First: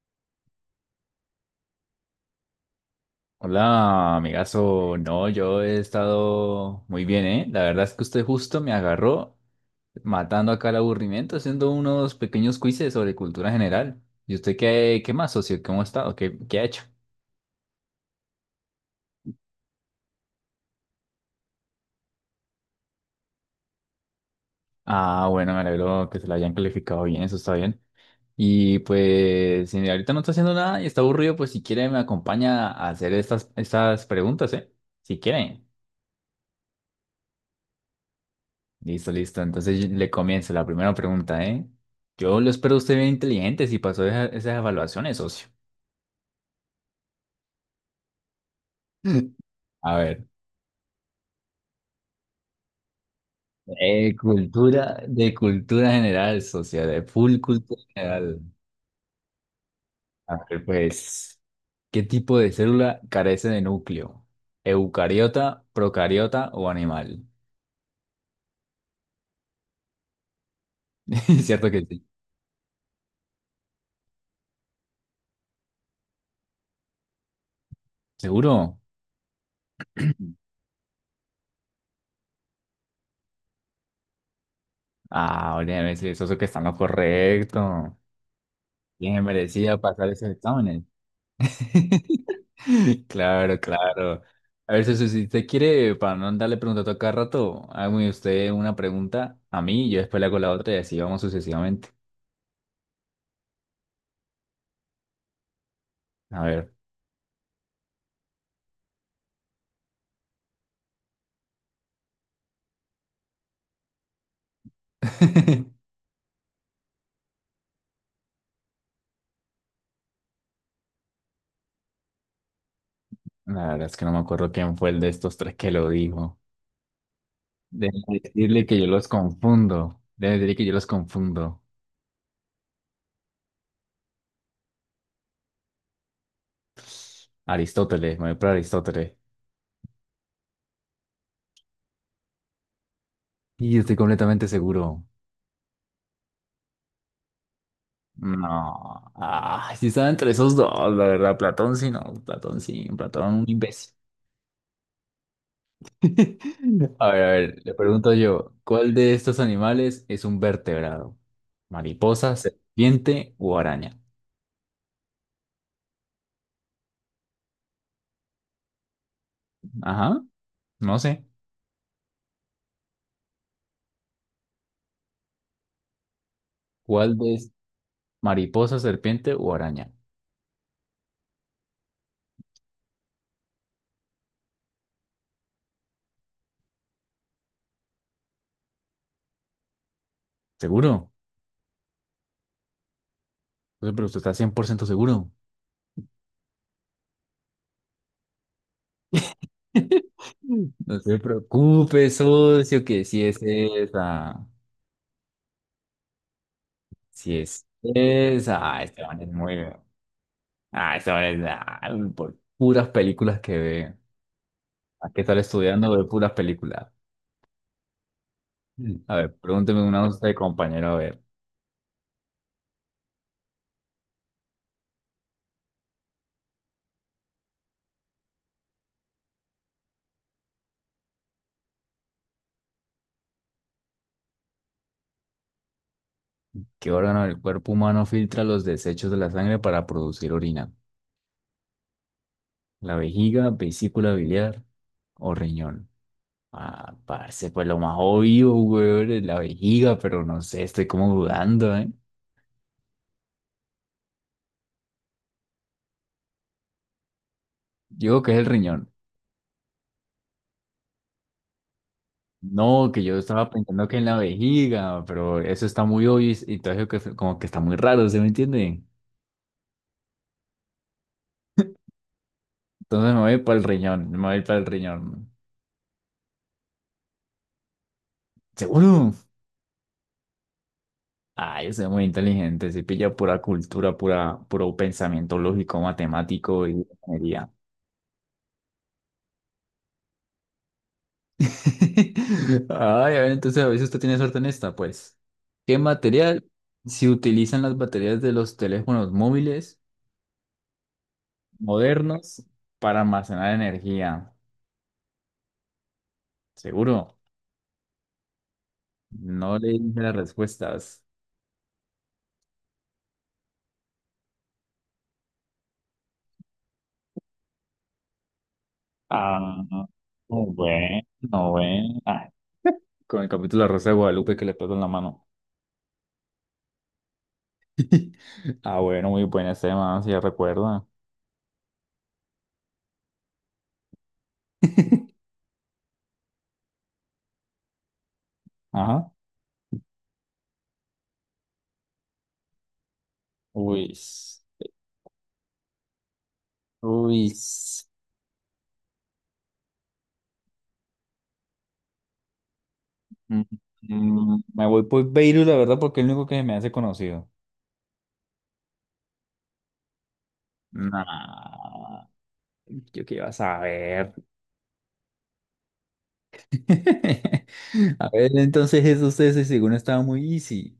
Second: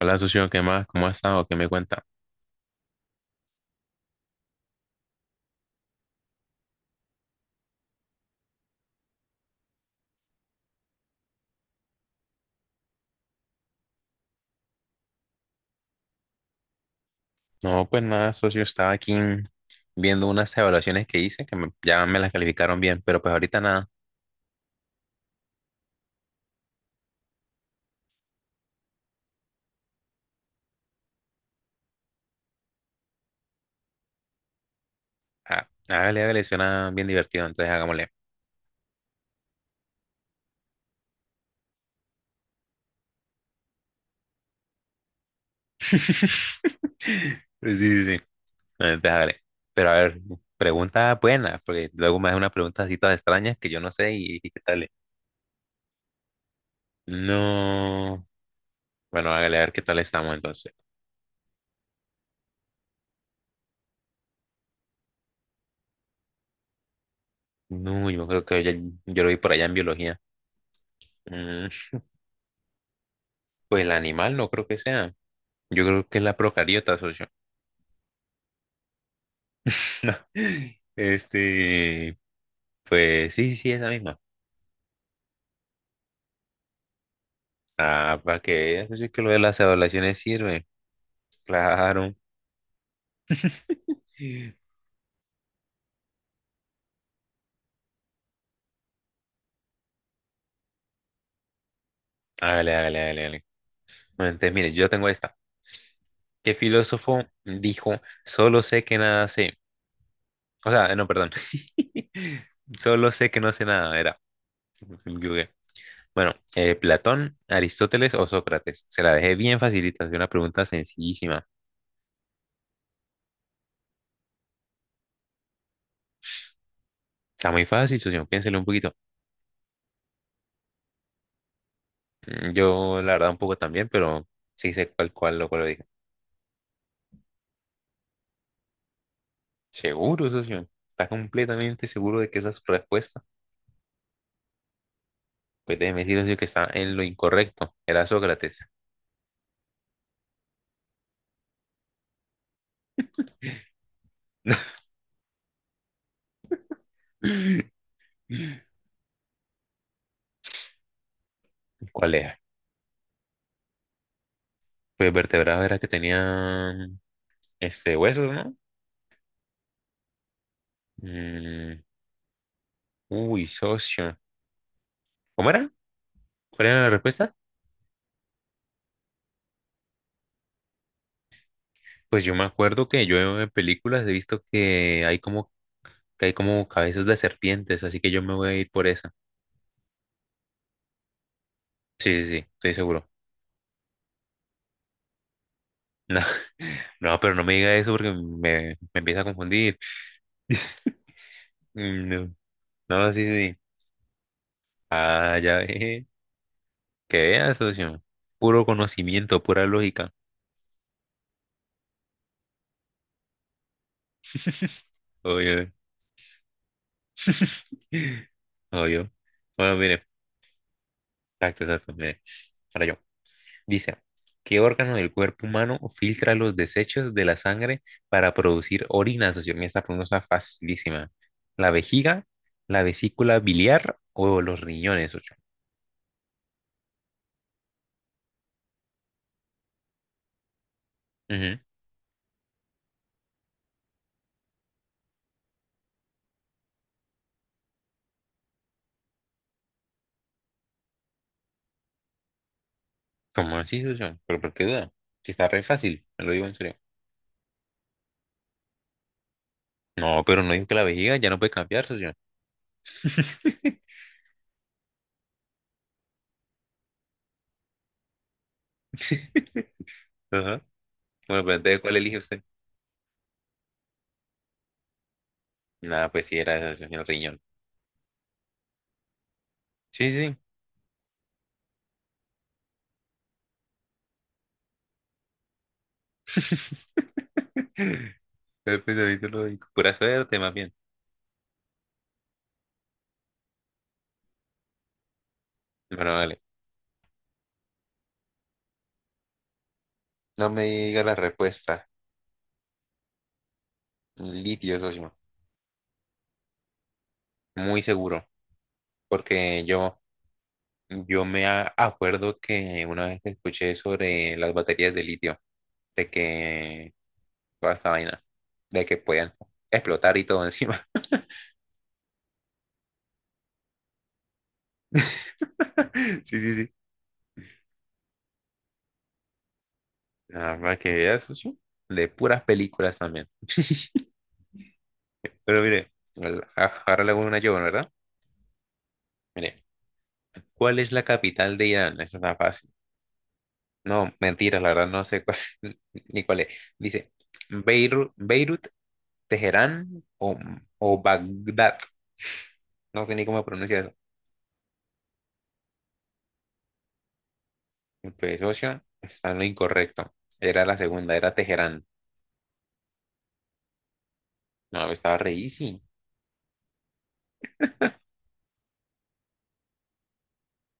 Hola, socio, ¿qué más? ¿Cómo has estado? ¿Qué me cuenta? Hola, amigazo. No, yo he estado muy bien, ¿eh? La verdad es que usted justo me agarró matando acá el aburrimiento, haciendo unos pequeños quizzes sobre cultura general. ¿Y usted qué más, socio? ¿Cómo ha estado? ¿Qué ha hecho? No, pues nada, socio, estaba aquí viendo unas evaluaciones que hice que me- ya me las calificaron bien, pero pues ahorita nada. Ah, bueno, me alegro que se lo hayan calificado bien, eso está bien. Y pues, si ahorita no está haciendo nada y está aburrido, pues si quiere me acompaña a hacer estas preguntas, ¿eh? Si quiere. Ah, hágale, hágale, suena bien divertido, entonces hagámosle. Listo, listo. Entonces le comienzo la primera pregunta, ¿eh? Yo lo espero usted bien inteligente si pasó esas evaluaciones, socio. Pues sí, sí, sí. Entonces hágale. Pero a A ver, ver, pregunta buena, porque luego me hace unas preguntas así todas extrañas que yo no sé y qué tal es. cultura, de cultura general, socio, de full cultura No. general. Bueno, hágale, a ver qué tal estamos A ver, entonces. pues, ¿qué tipo de célula carece de núcleo? ¿Eucariota, procariota o animal? No, yo creo que ya- yo lo vi por allá en biología. Mm, ¿Cierto que sí? pues el animal no creo que sea. Yo creo que es la procariota, socio. ¿Seguro? No. Este, pues sí, sí, sí, esa misma. Ah, óyeme, sí, socio, que está en lo correcto. Ah, para que veas, socio, que Bien lo de las merecía pasar evaluaciones esos sirve. exámenes. Claro. Claro, claro. A ver, Ceci, si usted quiere, para no andarle preguntando a cada rato, hágame usted una pregunta a mí, yo después le hago la otra y así vamos sucesivamente. Hágale, hágale, hágale, hágale. Bueno, entonces, mire, yo tengo esta. A ¿Qué ver. filósofo dijo, solo sé que nada sé? O sea, no, perdón. Solo sé que no sé nada, era. Google. Bueno, Platón, Aristóteles o Sócrates. Se la dejé bien facilita, es una pregunta sencillísima. La verdad es que no me acuerdo quién fue el de estos tres que lo dijo. Está muy Debe fácil, socio, piénselo un decirle que yo poquito. los confundo. Debe decirle que yo los confundo. Mm, yo, la verdad, un poco también, pero sí sé cuál, lo cual lo dije. Aristóteles, me voy por Aristóteles. Seguro, socio. Está completamente seguro de que esa es su respuesta. Y estoy completamente seguro. Pues déjeme decir, socio, que está en lo incorrecto. Era Sócrates. No. Ah, sí estaba entre esos dos, la verdad. Platón sí, no. Platón sí. Platón un imbécil. A ver, le pregunto yo, ¿cuál de estos animales es un vertebrado? ¿Cuál ¿Mariposa, era? serpiente o araña? Pues vertebrados era que tenían este huesos, ¿no? Ajá, no sé. Mm, uy, socio. ¿Cómo era? ¿Cuál era la ¿Cuál respuesta? de es mariposa, serpiente o araña? Pues yo me acuerdo que yo en películas he visto que hay como cabezas de serpientes, así que yo me voy a ir por esa. ¿Seguro? Sí, sí, sí, estoy seguro. No sé, pero usted está 100% seguro. No. No, pero no me diga eso porque me empieza a confundir. No se preocupe, socio, No, que no, si sí, es sí. esa. Ah, ya ve. Que Si vea, es socio. esa. Puro Ah, este man es conocimiento, pura muy... lógica. Ah, este man es... ah, por puras películas que ve. ¿A qué tal Obvio. estudiando de puras películas? Mm. Obvio. A ver, Bueno, pregúnteme una mire. a usted, compañero. A ver, Exacto, exacto. Mire. Ahora yo. Dice, ¿qué órgano del cuerpo humano filtra los desechos de la sangre para producir orina, socio? Mira, esta pregunta está facilísima. ¿La vejiga, la vesícula biliar o los riñones, socio? ¿qué órgano del cuerpo humano filtra los desechos de la sangre para producir orina? Ujú. ¿La vejiga, vesícula biliar o riñón? Ah, parece pues lo más obvio, weón, es la vejiga, pero no sé, estoy como dudando, ¿eh? ¿Cómo así, socio? ¿Pero por qué duda? Si está re fácil, me lo digo en serio. Yo creo que es el riñón. No, pero no dijo que la vejiga ya no puede cambiar, socio. No, que yo estaba pensando que en la vejiga, pero eso está muy obvio y todo eso como que está muy raro, ¿se me entiende? Ajá. Bueno, pues entonces, ¿cuál elige usted? Entonces me voy para el riñón, me voy para el riñón. Nada, pues sí, era esa, socio, el riñón. ¿Seguro? Sí, sí. Ay, usted es muy inteligente, se pilla pura cultura, pura, puro pensamiento lógico, matemático y ingeniería. El pensamiento lógico. Pura suerte, más bien. Ay, a ver, entonces a veces usted tiene suerte en esta, pues. ¿Qué Bueno, vale. material se utilizan las baterías de los teléfonos móviles No me diga la respuesta. modernos para almacenar energía? Litio, socio. Seguro, Muy seguro. no Porque le yo, dije las respuestas. yo me a- acuerdo que una vez escuché sobre las baterías de litio. De que toda esta vaina de que puedan Ah, no explotar y todo encima. bueno, bueno. Ah, con el capítulo de la Rosa de Guadalupe que le pasó en la mano. Sí, sí, sí. Ah, bueno, muy buena ese, man, si ya Nada más recuerda. que veas, socio, de puras películas también. Pero mire, al- a- ahora le hago una yo, ¿verdad? Ajá. Mire, ¿cuál es la capital de Irán? Esa está fácil. Uy. No, mentiras, la verdad no sé cuál, ni cuál es. Dice, Uy. Beirut, Teherán o Bagdad. No sé ni Mm, cómo pronuncia eso. Me voy por Beirut, la verdad, porque es el único que me hace conocido. Pues, socio, está en lo incorrecto. Era la segunda, era Teherán. Nah, yo qué iba a saber. No, estaba re easy. A ver, entonces eso ustedes ese segundo estaba muy easy.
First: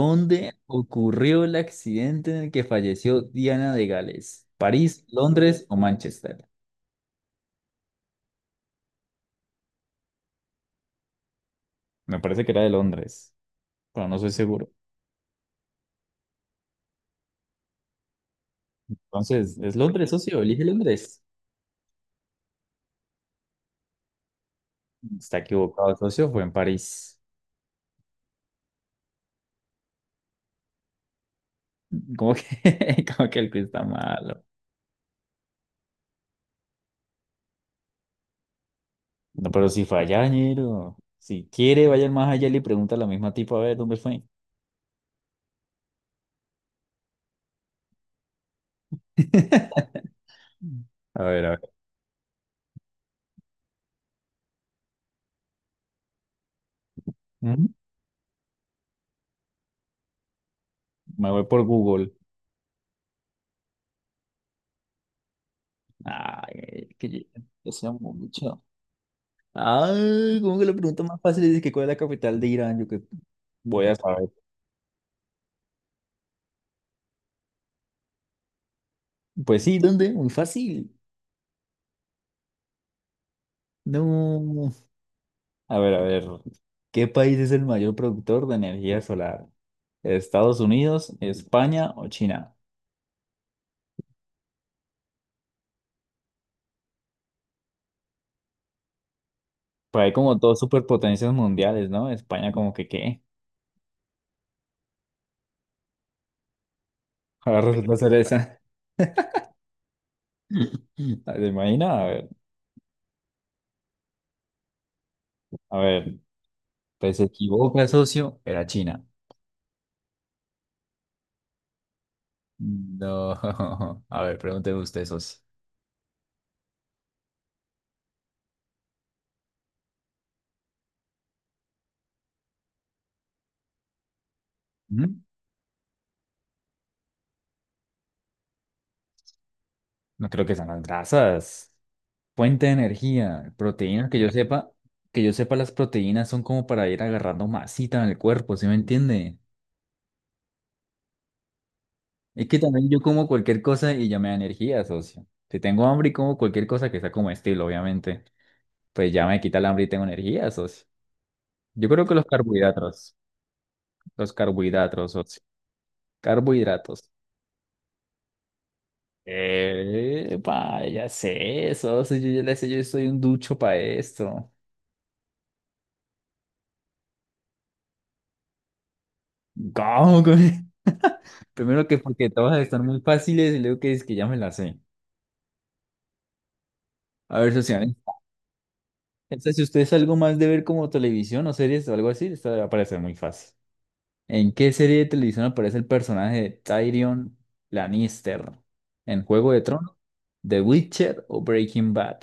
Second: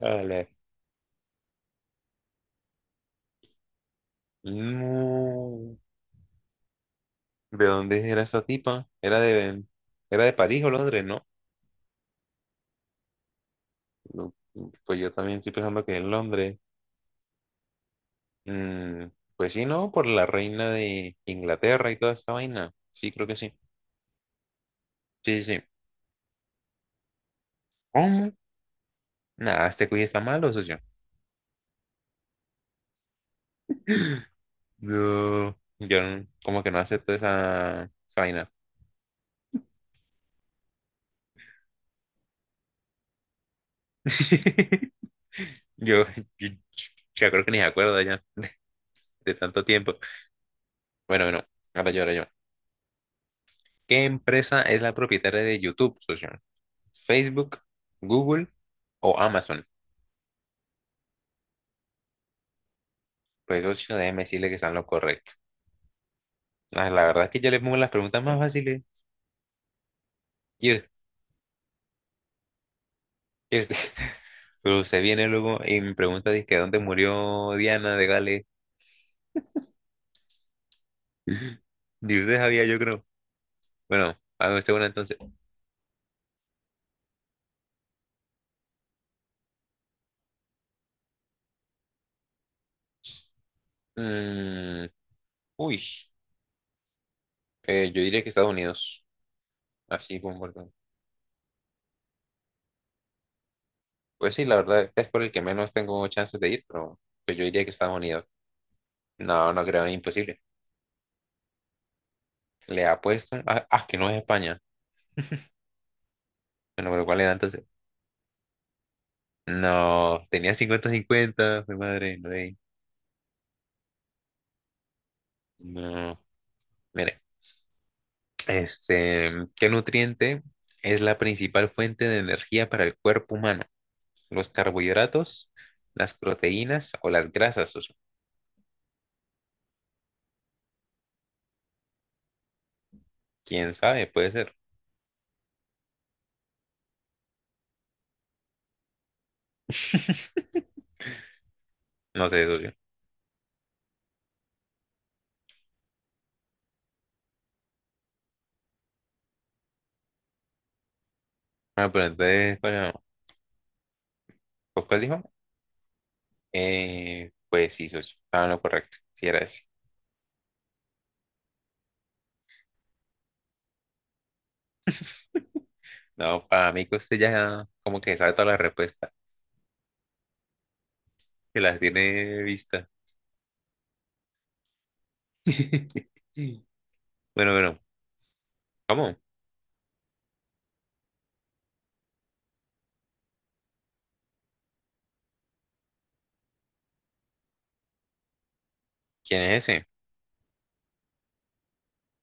Ah, ocurrió el accidente en el que falleció Diana de Gales? ¿París, Londres o no. Manchester? ¿De dónde era esa tipa? Era de París o Londres, ¿no? Me parece que era de Londres, pero no soy No, seguro. pues yo también estoy pensando que en Londres. Mm, pues Entonces, sí, ¿es ¿no? Por Londres, la socio? Elige reina de Londres. Inglaterra y toda esta vaina. Sí, creo que sí. Está Sí, sí, sí. equivocado, socio, fue en París. ¿Cómo? Nada, este cuy está malo, socio. Como que, como que el quiz está malo. Yo no- como que no acepto esa vaina. No, pero si fue allá, ñero. Si quiere, vaya más allá y le pregunta a la misma tipa a ver dónde fue. Yo, yo, yo creo que ni se acuerda ya de tanto tiempo. A Bueno, bueno, ver, a ver. ahora yo. ¿Qué empresa es la propietaria de YouTube, socio? Facebook, Ujú. Google o Amazon. Me voy por Google. Pues ocho, déjeme decirle que están lo correcto. Ah, Ay, la que yo, verdad es que yo le yo pongo las sé preguntas más mucho. fáciles. Ay, como que Y, la us- pregunta más fácil es que cuál es la capital de Irán. Yo que y usted, voy a saber. pero usted viene luego y me pregunta, dice, ¿dónde murió Diana de Gales? Pues sí, ¿dónde? Muy fácil. Y usted sabía, yo creo. Bueno, hago este No. una entonces. A ver, a ver. ¿Qué país es el mayor productor de energía solar? ¿Estados Unidos, España o China? Mm, uy, yo diría que Estados Unidos. Pues hay Así como como por dos todo. superpotencias mundiales, ¿no? España como que qué. Pues sí, la verdad es por el que menos tengo chances de ir, pero pues yo Ahora diría que Estados resulta ser Unidos. esa. No, no creo, es imposible. ¿Se imagina? Le apuesto. Ah, ah, que no es España. A ver, Bueno, pero pues ¿cuál se era entonces? equivoca, socio. Era China. No, tenía 50/50 mi madre, no, eh, No. A ver, pregúnteme usted, socio. no. Mire, este, ¿qué nutriente es la principal fuente de energía para el cuerpo humano? ¿Los ¿Mm? carbohidratos, las proteínas o las grasas, socio? No creo que sean las grasas. Fuente de energía, ¿Quién sabe? proteínas, Puede ser. Que yo sepa, las proteínas son como para ir agarrando masita en el cuerpo, ¿sí me entiende? No sé, Es que socio. también yo como cualquier cosa y ya me da energía, socio. Si tengo hambre y como cualquier cosa que sea como estilo, obviamente. Pues ya me quita el hambre y tengo energía, socio. Yo Ah, pero creo que entonces, bueno, los ¿pues cuál carbohidratos, dijo? socio. Carbohidratos. Pues sí, socio, estaba en lo correcto, si era ese. Eh, ya sé, socio, yo ya le sé, yo soy un ducho para esto. No, para mí que usted ya como que sabe toda la respuesta, ¿Cómo? que las Primero que porque tiene todas están vistas. muy fáciles y luego que es que ya me las sé. A Bueno, ver, bueno, socio, ¿eh? ¿cómo? Esta, si usted es algo más de ver como televisión o series o algo así, esta le va a parecer muy fácil. ¿En qué serie de televisión aparece el personaje de Tyrion Lannister? ¿En ¿Quién Juego de es ese? Tronos, The Witcher o Breaking Bad?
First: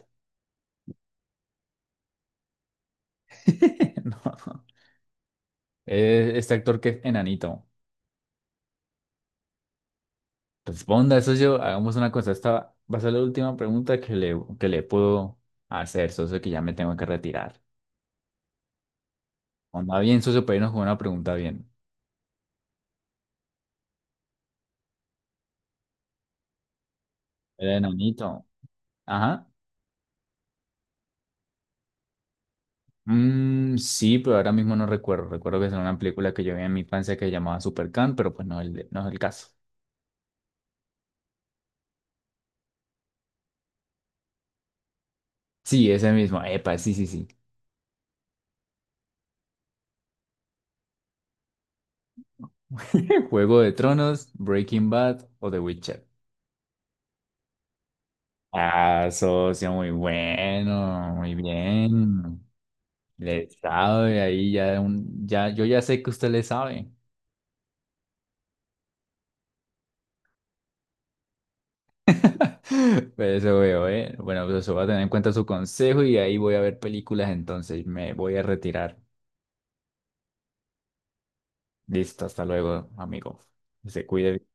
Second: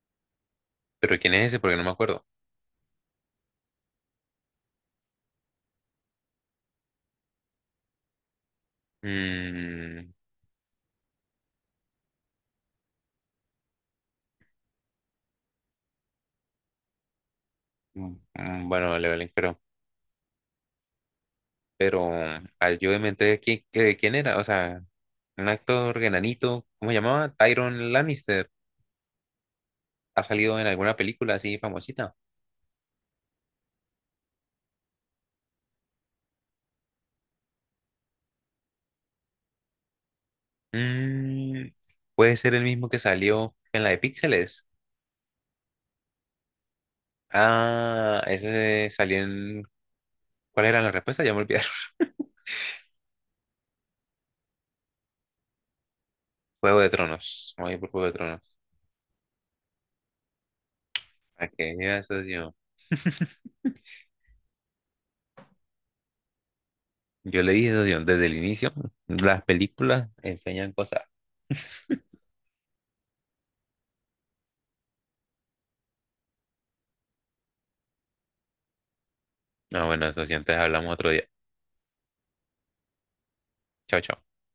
¿Pero quién es ese? Porque no me acuerdo. No. Este actor que es enanito. Mm, Responda eso yo. Hagamos una cosa. Esta va a ser la última pregunta que le puedo hacer, socio, que ya me tengo que retirar. Mm, bueno, Levelin, pero, Onda bien, socio, pero irnos con una pregunta bien. pero ayúdeme entonces, ¿quién, qué- quién era? O sea, un actor enanito, ¿cómo se llamaba? El Tyron enanito. Lannister. Ajá. ¿Ha salido en alguna película así famosita? Mm, sí, pero ahora mismo no recuerdo. Recuerdo que es una película que yo vi en mi infancia que se llamaba Supercan, pero pues no, no es el caso. Mm, puede ser el mismo que salió en la de Píxeles. Sí, ese mismo. Epa, sí, sí, sí. Ah, ese salió en... ¿Cuál era la respuesta? Ya me olvidé. Juego de Tronos, Breaking Bad o The Witcher. Juego de Tronos. Vamos por Juego de Tronos. Ah, socio, muy bueno, muy Aquella bien. estación. Le sabe ahí ya un, ya, yo ya sé que usted le sabe. Yo le dije, socio, desde el inicio, las películas enseñan cosas. Pero eso veo, eh. Bueno, pues eso va a tener en cuenta su consejo y ahí voy a ver películas, entonces me voy a retirar. Ah, bueno, socio, antes hablamos otro día. Listo, hasta luego, amigo. Chao, Se chao. cuide.